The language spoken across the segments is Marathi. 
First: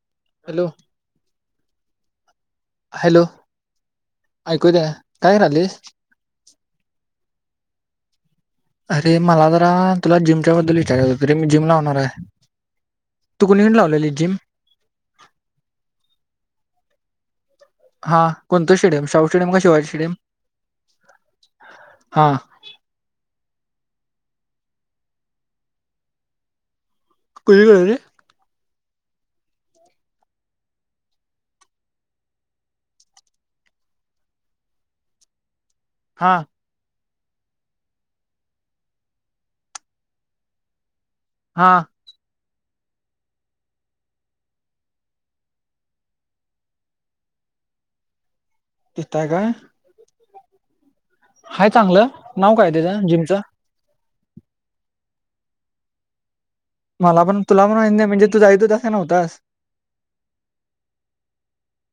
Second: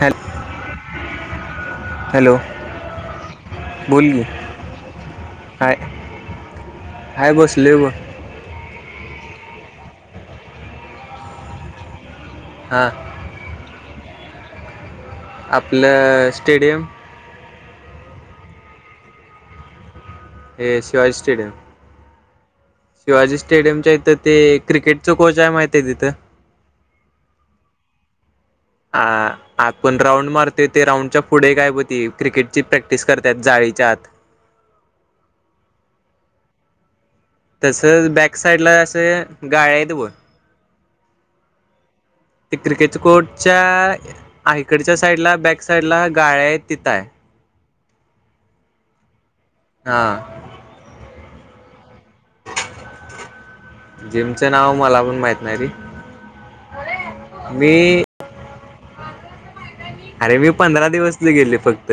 Hello hello. हॅलो हॅलो बोल की ऐकू द्या काय [inaudible] हाय हाय बसलोय बघ. अरे मला जरा तुला जिमच्या बद्दल विचारायचं होतं रे मी जिम लावणार आहे. हां तू कुणीकडं लावलेली जिम? आपलं स्टेडियम. हा कोणतं स्टेडियम? शाहू स्टेडियम का शिवाजी स्टेडयम? हे शिवाजी स्टेडियम [inaudible] शिवाजी स्टेडियमच्या इथं ते क्रिकेटच कोच आहे माहित आहे तिथं? [unintelligible] आ आपण राऊंड मारतोय ते राऊंडच्या पुढंय ब ती क्रिकेटची प्रॅक्टिस करतात जाळीच्या आत. हा. तसंच बॅक साइड ला असं गाळे आहेत बघ. हा ते क्रिकेट कोचच्या आईकडच्या साईड ला बॅक साइड ला गाळे आहेत तिथंय. तिथं हाय काय? हा. हाय चांगलं? नाव काय त्याचं जिमचंं? जिमचं नाव मला पण माहित नाही रे. मला पण तुला पण मी नाही म्हणजे तू जायत व्हतास का नव्हतास? अरे मी पंधरा दिवस गेले फक्त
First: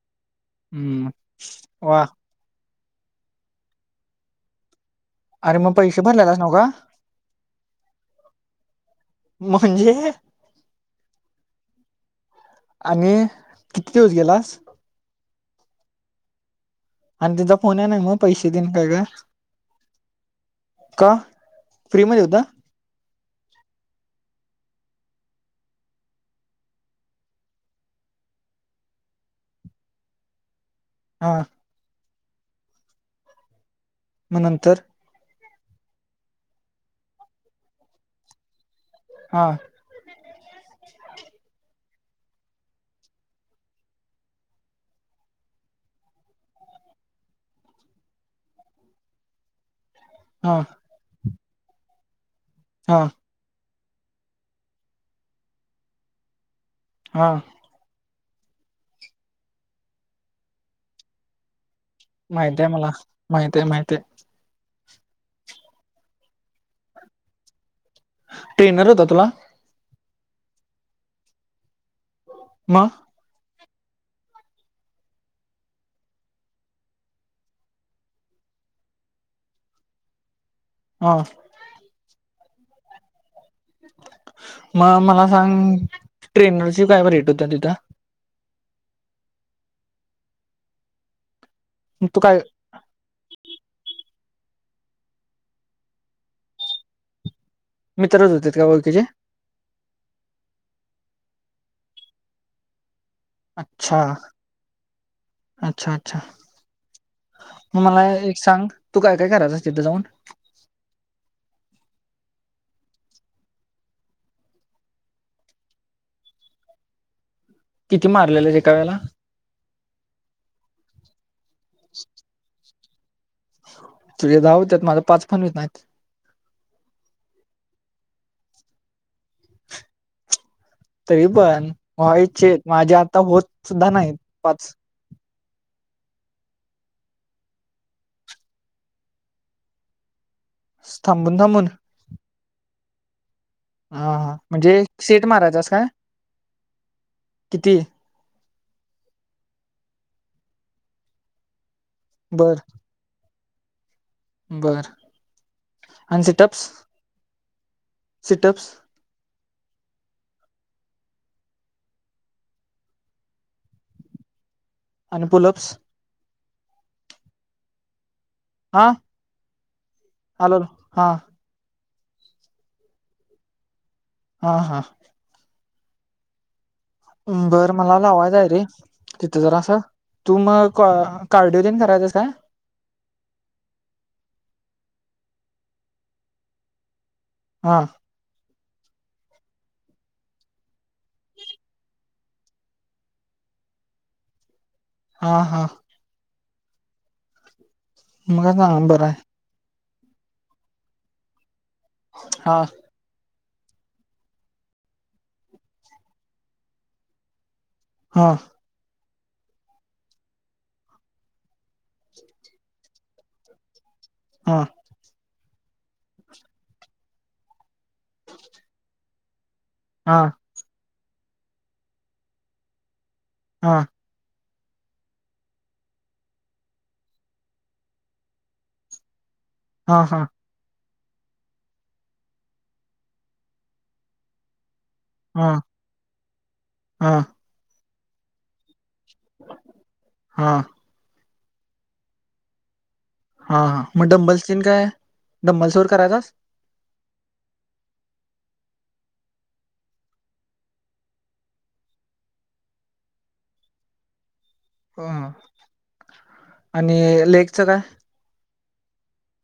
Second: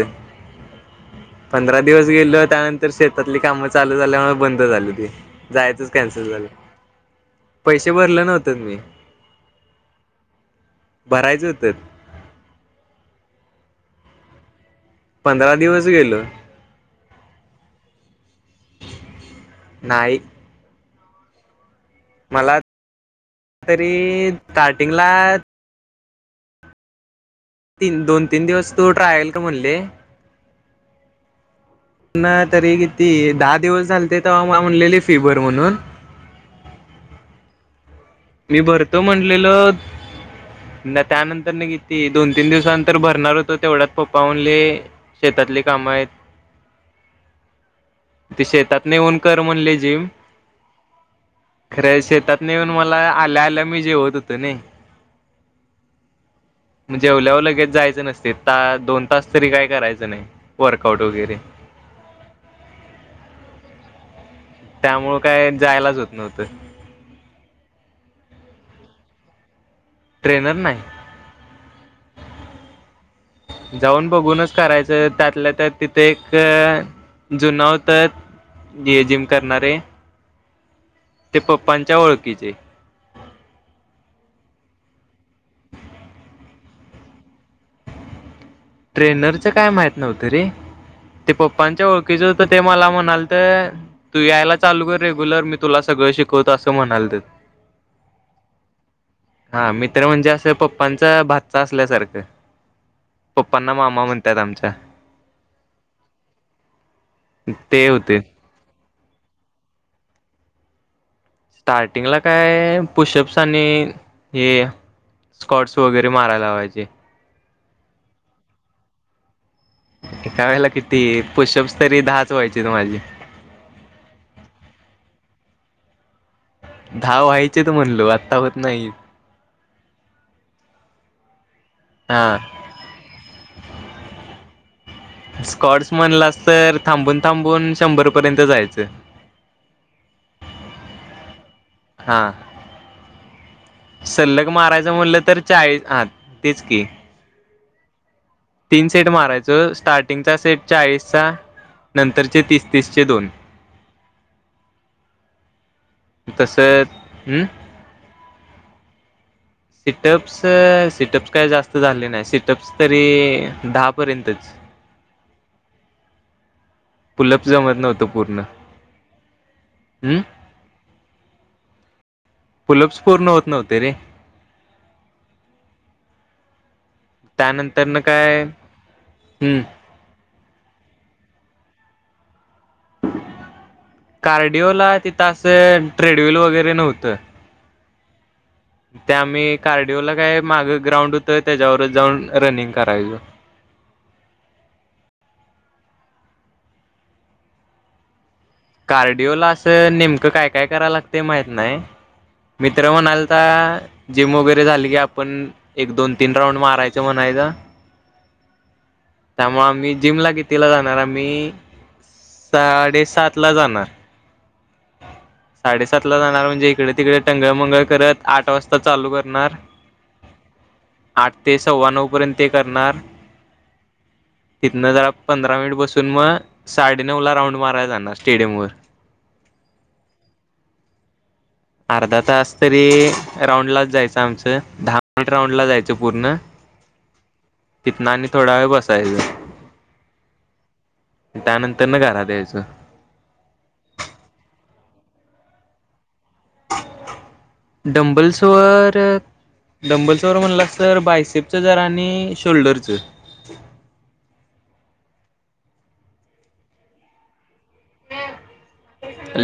हम्म पंधरा वा दिवस गेलो त्यानंत तर शेतातली काम चालू झाल्यामुळे बंद झालं ते अरे मग जायचंच पैसे कॅन्सल भरलेलास झालं. नव्ह का? पैसे भरले नव्हते मी, म्हणजे भरायचंं हो त आणि किती दिवस गेलास? पंधरा दिवस गेलो. आणि तिथ फोन आहे ना मग पैसे देन काय का नाही [inaudible] का? फ्री मध्ये होता. मला तरी स्टार्टिंगला तीन, दोन, तीन दिवस तू ट्रायल कर बोलले. हा. ना तरी किती दहा दिवस झाले मग तेव्हा मला नंतर म्हणलेली फी भर. म्हूनन [inaudible] मी भरतो हा म्हटलेलोत न त्यानंतर की ती दोन, तीन दिवसानंतरर भरणार होतो तेवढ्यात पप्पा म्हणले शेतातले काम आहेत. [unintelligible] [inaudible] ते शेतात न येऊन कर म्हणले जिम. हा. खर शेतात नेऊन मला हा आल्या आल्या मी जेवत होतो नई [inaudible] म हा जेवल्यावर लगेच जायचं नसत. ते दोन तास तरी काय करायचं नाही वर्कआउट वगैरे. माहित आहे मला. माहित आहे, माहित आहे. त्यामुळं काय जायलाच होत नव्हतं. [inaudible] ट्रेनर होता तुला? ट्रेनर नाही. [inaudible] म जाऊन बघूनच करायचं त्यातल्या तर तिथे एक जुन होतत जे जिम करणारे. हा ते पप्पांच्या ओळखीचे. मग मला सांग ट्रेनरचे काय रेट होत तिथं. ट्रेनरचं काय माहित नव्हतं रे, ते पप्पांच्या मग तू ओळखीच काय होत ते मला म्हणाल तर तू यायला चालू कर रेग्युलर मी तुला सगळं शिकवतो असं म्हणालतत. मित्रच होते का ओळखीचे [inaudible] हा मित्र म्हणजे असं पप् पा्पांचा भाचा असल्यासारखं. पप्पांना अच्छा मामा म्हणतात आमच्या. अच्छा अच्छा मग ते मला होते एक सांग तू काय काय करायचास अस तिथं जाऊन? स्टार्टिंगला काय पुशअप्स आणि हे स्कॉट्स वगैरे मारायला लावायचे. किती मारलेलं एका वेळेला. एका वेळेला किती? पुशअप्स तरी दहाच व्हायचेत बघ माझे. तुझ दहा होत्यात माझ पाच पण होत नाहीत. ब अता होत नाही. [inaudible] तरी पण हा व्हायचे माझे आता होत सुद्धा नाहीत पाच. स्कॉट्स म्हणलास तर थांबून, थांबून शंभर पर्यंत जायचं. [inaudible] असं थांबून, थाबुन. हा. [inaudible] हा हा सल्लग म्हणजे मारायचं म्हललं सेट तर मारायचास चाळीस काय ह तेच की. किती? तीन सेट मारायचो स्टार्टिंगचा सेट चाळीसचा नंतरचे बर तिस-तीसचे दोन. बर. [inaudible] अन सिटअप्स तसं हम्म [inaudible] सिटअप्स. सिटअप्स, सिटअप्स काय जास्त झाले नाही सिटअप्स तरी दहा पर्यंतच. अन पुलअप्स पुलप जमत नव्हतं. पूर्ण हा हॅलो हा पुल्लाप्स पूर्ण होत नव्हते रे हा हा बरं त्यानंतर मला न लावायच काय आहे रे तिथं जरा हम्म असं तू मग कार्डिओलन करायचस काय कार्डिओला तिथं असं ट्रेडल वगैरे नव्हतं वां त्या आम्ही कार्डिओला काय मागं ग्राउंड होतो त्याच्यावरच जाऊन रनिंग करायचो अ् [inaudible] हा हा मग सांग बरं कार्डिओला नेमकं काय काय कराय लागत माहत नाही हा मित्र म्हणाल आता जिम वगैरे झाली की आपण एक दोन तीन राऊंड मारायचं म्हणायचं हा त्यामुळे आम्ही जिमला घेेतला जाणार आम्ही साडेसात ला जाणार हा साडेसात ला जाणार म्हणजे इकडे तिकडे टंगळमंगळ करत आठ वाजता चालू करणार हा आठ ते सव्वा नऊ पर्यंत ते करणार हा तिथनं जरा पंधरा मिनिट बसून मग साडेनऊ ला राऊंड मारायला जाणार स्टेडियम वर हा हा अर्धा तास तरी राऊंड लाच जायचं आमचं द राऊंड हा ला जायचं पूर्ण हा तिथना आणि थोडा वेळ बसत हा त्यानंतर ना घरात या्यायचं हा हा मग डंबल्सन काय डंबल्स वर करायचास [inaudible] डंबलसवर डंबलसवर म्हणला अस तर बायसेपचं जरा आणि शोल्डरचं ह आणि लेग च काय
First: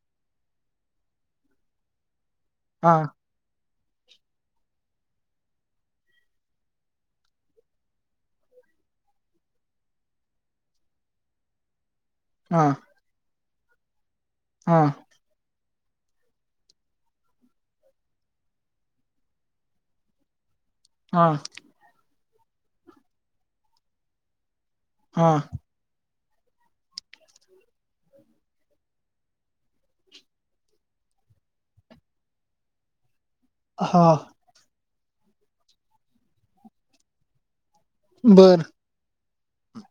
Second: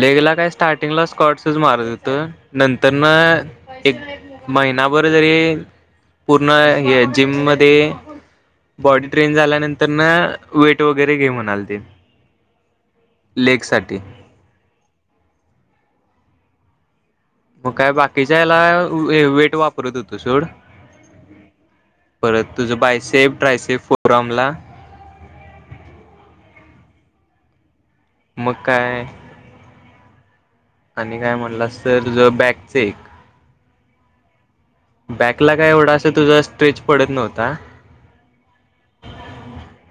लेग ला काय स्टार्टिंगला स्कॉटसच मारत जेत नंतर हा ना एक महिनाभर जरी पूर्ण हे जिममध्ये बॉडी ट्रेन झाल्यानंतर ना वेट वगैरे घे म्हनले ते हा लेग साठी हा मग काय बाकीच्या याला वेट वापरत होतो सोड हा परत तुझं बायसेफ ड्रायसेफ फुफ्रोम ला हा मग काय आणि काय म्हटलास तर ज बॅकचे एक हा बॅकला काय एवढा असं तुझा स्ट्रेच पडत नव्हता बर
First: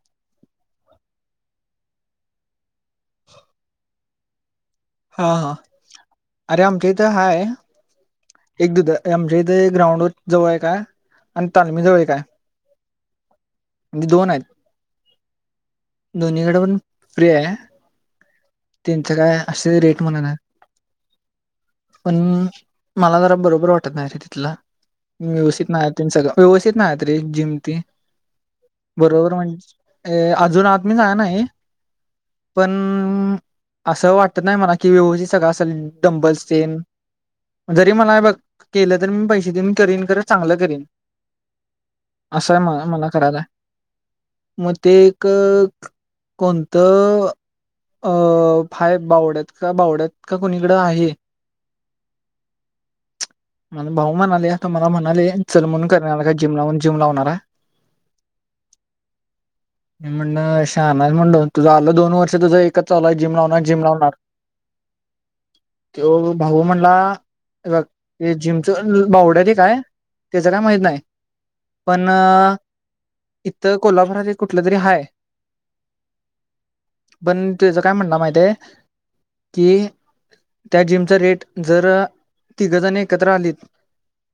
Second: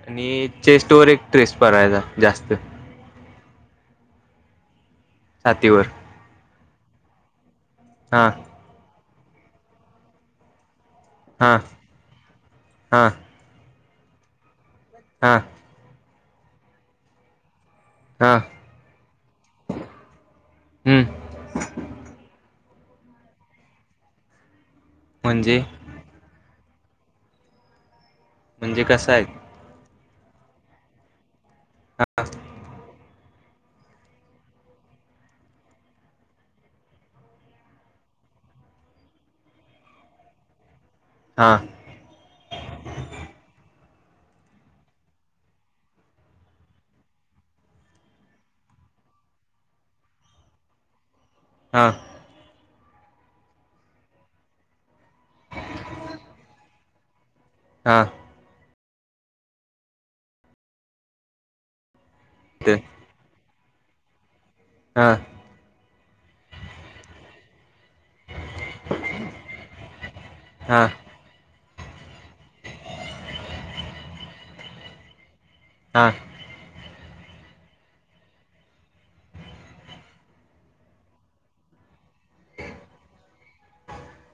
आणि चेस्ट वर एक ट्रेस बघा यचा जास्त [unintelligible] हा हा छातीवर अरे आमच्या इथं हाय हा एक दुध आमच्या इथे ग्राउंड जवळ आहे का आणि हा तालमीजवळएक काय हा म्हणजे दोन आहेत हा दोन्हीकडे पण फ्री आहे हा त्यांचं काय असे रेट म्हणनातं हं, पण मला जरा बरोबर वाटत नाही रे तिथला म्हणजे व्यवस्थित नाही सगळ तेन व्यवस्थित नाही रे जिम ती म्हणजे कसं आहे बरोबर म्हणज अ अजून आत मी जायाय नाही पण असं वाटत नाही मला कि व्यवस्थित सगळ डंबल्स तेन जरी मला बघ केलं तरी मी पैसे देऊन मी करीन खरं चांगलं मी करीन हा असंय मला मला करायच आहे मग ते एक कोणतं अ हाय बावड्यात का बावड्यात का कोुणीकडं आहे हा मला भाऊ म्हणालेय आ त मला म्हणाले चल म्हणून करणार का जिम लावून जिम लावणार हाय हा म्हण ल शहाना हायस म्हणल तुझ आला दोन वर्ष तुझं ते एकच चालला जिम ला होणार जिम लाव होणार हा तो भाऊ म्हणला ते जिमच बावड्यात एक काय त्याच काय माहित हा नाही पण इथं कोल्हापूरात कुठलं तरी हाय हा पण तुच काय म्हणणा माहितय कि त्या जिमचा रेट जर तिघजण एकत्र आलीत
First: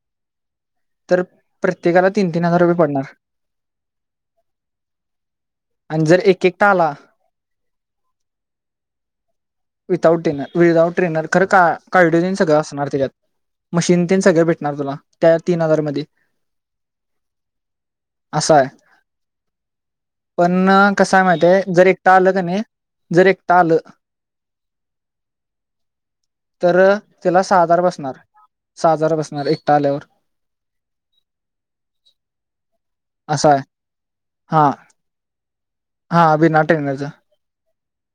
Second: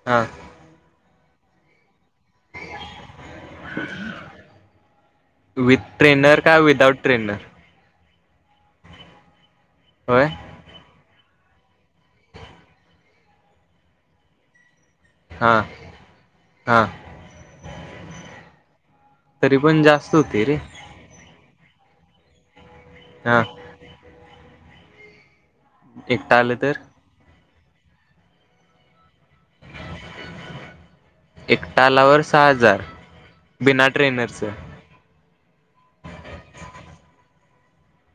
हा तर प्रत्येकाला तीन तीन हजार रुपये पडणार विथ आणि जर ट्रेनर एक का एकटा आला विदाउट ट्रेनर विधाऊट होय टेनर विदाउट ट्रेनर खरं का कार्ड तेन सगळं असणार त्याच्यात मशीन ते सगळं भेटणार तुला त्या हां तीन हजार मध्ये हां असाय तरी पण जास्त होते रे पण कसय माहितीय जर एकटा आलं कने जर हां एकटा आलं एकटा आलं तर सहा ह जार बसणार सहा हजार बसणार एकटा आल्यावर एकटा आल्यावर सहा हजार असं आहे बिना ट्रेनरच हा हा अभी नाटक नाहीचा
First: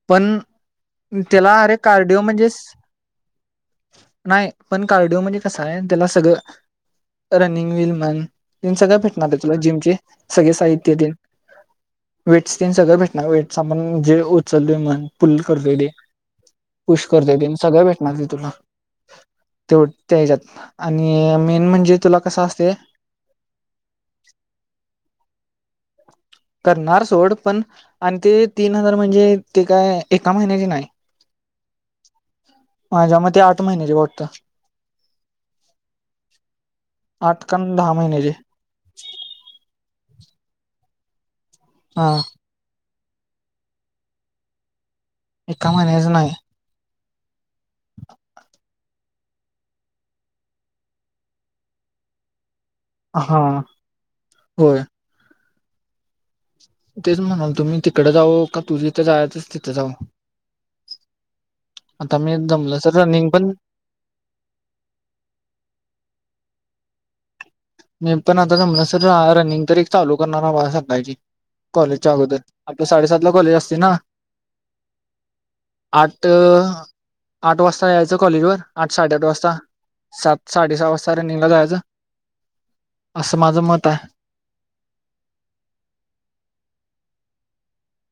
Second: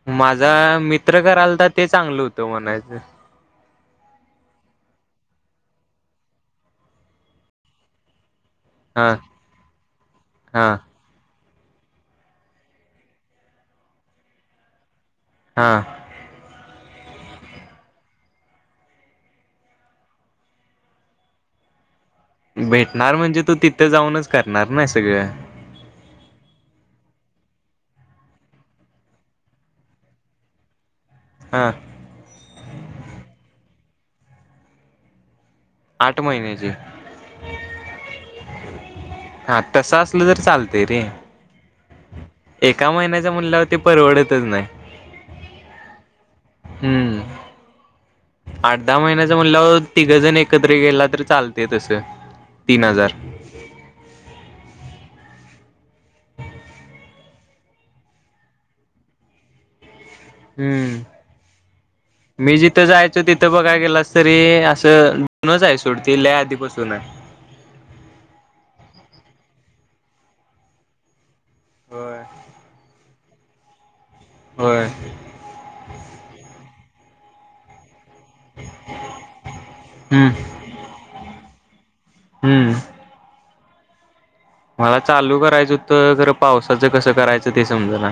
पण माझा मित्र त्याला करालता अरे ते कार्डिओ चांगलं होतं म्हणजेस म्हणायचं नाही पण कार्डिओ म्हणजे कस आहे त्याला सगळं रनिंग विल म्हण येल सगळं हां भेटणार आहे तुला जिमचे सगळे हां साहित्य येतील वेटसन सगळं भेटणार वेट सामण जे उचलले मन फुल करतय ते हां पुुश करतय दे सगळ भेटणार ते तुला तेव त्या ह्याज्यात आणि मेन म्हणजे तुला कसं असते भेटणार म्हणजे तू तिथं जाऊनच करणार ना सगळं करणार सोड पण आणि ते तीन हजार म्हणजे ते काय एका महिन्याचे नाही हां माझ्या मते आठ महिन्याचे वाटत आठ महिन्याची आठ का दहा महिन्याचे हा तसाच तसलं तर चालतं रे हा का महिन्याच्या मुलिलावरती परवडतच नाही एका महिनच नाही हम्म. आठ-दहा महिन्याच म्हणल्यावर तिघं जण एकत्र गेला तरी चालतंय तसं तीन हजार हा होय. तेच म्हणालतो मी तिकडं जाऊ का तू जिथं जायचं स तिथं जाऊ हम्म. आता मी जमलं जिथं सर जायचो रनिंग तिथं पण बगाय गेलास तरी असं दनच हाय सोड लइ आधीपासनं दुला मी पण आता जमलासर रनिंग तरी एक चालू करणार आबा सकाळची कॉलेजच्या अगोदर. आपलं साडेसात ला कॉलेज असते ना? होय. आठ. आठ वाजता या चल कॉलेज वय, आठ-साडे-आठ वाजता हम्म सात-साडे सहा वाजता रनिंगला जायाचं हम्म असं माझ मत हाय मला चालू करायचं हुतं, खरं पावसाचं कसं करायचं ते समजना.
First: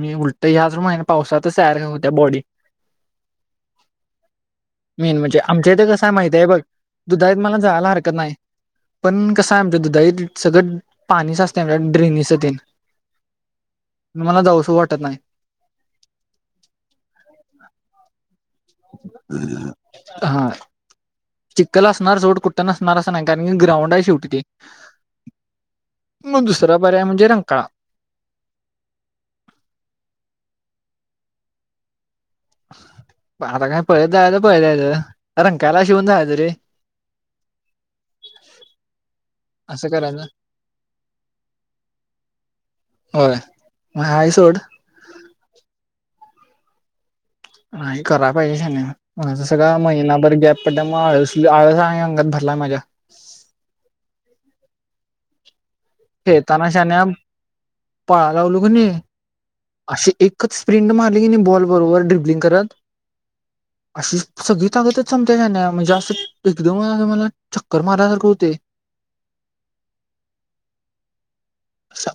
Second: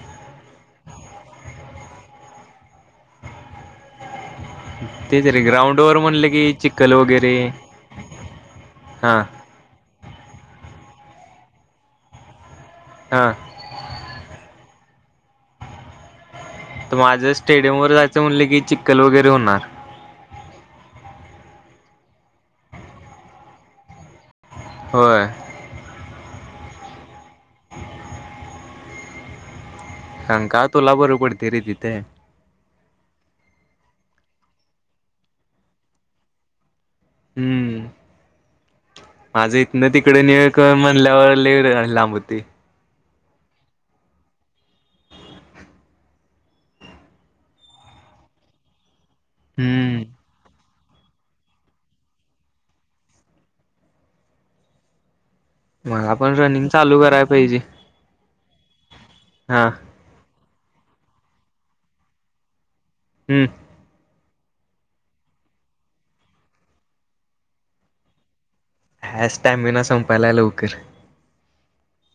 मी उलटं ह्याच महिने पावसातच ऍड होत्या बॉडी मेन तेच म्हणजे रे आमच्या ग्राउंड इथं वर कसाय म्हणलं माहितीय की अबघ चिखल वगैरे दुधााल्यात मला जायला हरकत नाही. हा पण कसं हाय आमच्या दुधालीत सगळं पाणी साचतंय ड्रेनेज चं तेन. हा. मला जाऊ सं वाटत नाही. त माझं स्टेडियम वर जायचं म्हणलं की चिक्कल वगैरे होणार. हा चिक्कल असणार सोड कुट्ट नसणार असं नाही कारण की ग्राउंड हाय शेवटी ते. होय. दुसरा पर्याय म्हणजे रंकाळा. रंकाळा तूला बरं पडतं रे तिथं बाल काय पळत जायाचं पळत याचं. रंकाळ्याला शिवून जायचं रे. हम्म. माझं असं इथनं तिकडं करायचं ने कर म्हणल्यावर लइ ग लांब होतय. होय म हाय सोड नाही करा पाहिजे शान्या माझं सगळा हम्म महिनाभर गॅप पड्या मुळं आळस आणि अंगात भरलाय माझ्या मला पण रनिंग चालू करायला पाहिजे लावलो कने हा अशी एकच स्प्रिंट मारली की नाही बॉल बरोबर ड्रिबलिंग करत ह. सगळी ताकदच संपत्या शाण्या म्हणजे असं एकदम मला अ चक्कर मारल्यासारखं हुतंय हे स्टॅमिना संपायलाय लवकर.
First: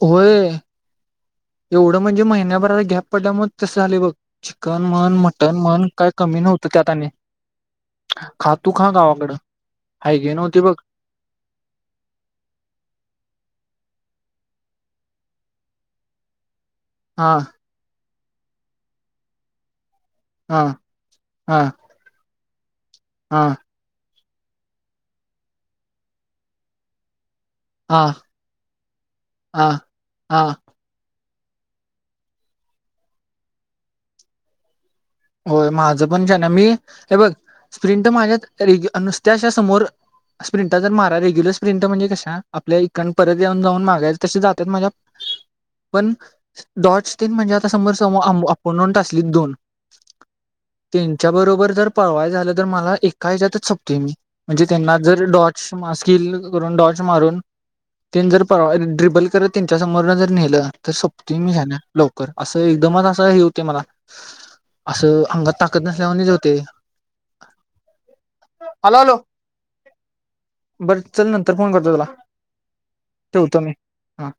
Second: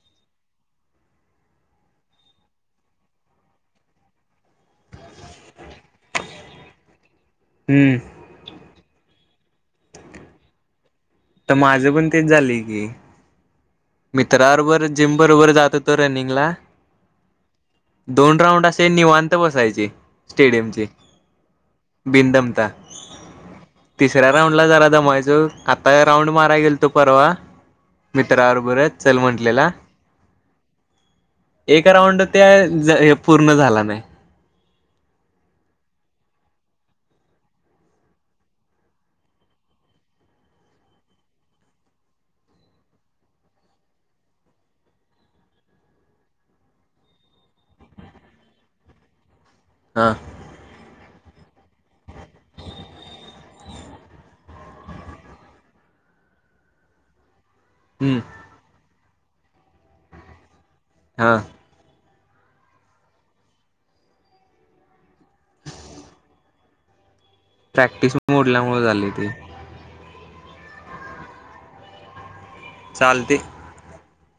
होय. एवढं म्हणजे महिन्याभराला गॅप पडल्या मुळं तसं झाले बघ. चिकन म्हण, मटन म्हण काय कमी नव्हतं त्यात आणि हम्म खातू खा गावाकडं. हाय गय नव्हती बघ. त माझं पण तेच झालंय की मित्राबरबर जिम बरोबर जात हुतो रनिंगला हा. दोन राऊंड असे निवांत बसायचे हा स्टेडियमचे. हा बिंदम हा. तिसऱ्या राऊंडला जरा दमायचो. आता राऊंड माराय गेलतो परवा हा मित्राव चल म्हंटलेला हा हा एक राऊंड त्या ज पूर्ण झाला नाही होय माझं पण शान्या. मी हे बघ स्प्रिंट माझ्या रेगू नुसत्या अश्या समोर स्प्रिंटा जर मारा रेग्युलर स्प्रिंट म्हणजे कशा आपल्या इकान परत येऊन जाऊन मागायच तसे जातात माझ्या पण डॉटस तीन म्हणजे आता समोर स अपुंनन्ट असली दोन हा. त्यांच्या बरोबर जर पळवाय झालं तर मला एका हच्यातच सोपतेय मी म्हणजे त्यांना जर डॉच मा स्किल करून डॉच मारून. हम्म ते जर पळवा ड्रिबल करत त्यांच्या समोर जर नेलं तर तर हा सबतूय मी ह्याच्यात. लवकर असं एकदमच असं हे होते मला. असं अंगात ताकत नसल्यावाणी होतेय. प्रॅक्टिस मोडल्यामुळे झाली ते. बरं चल नंतर फोन करतो तुला. चालते. ठेवतो मी हा.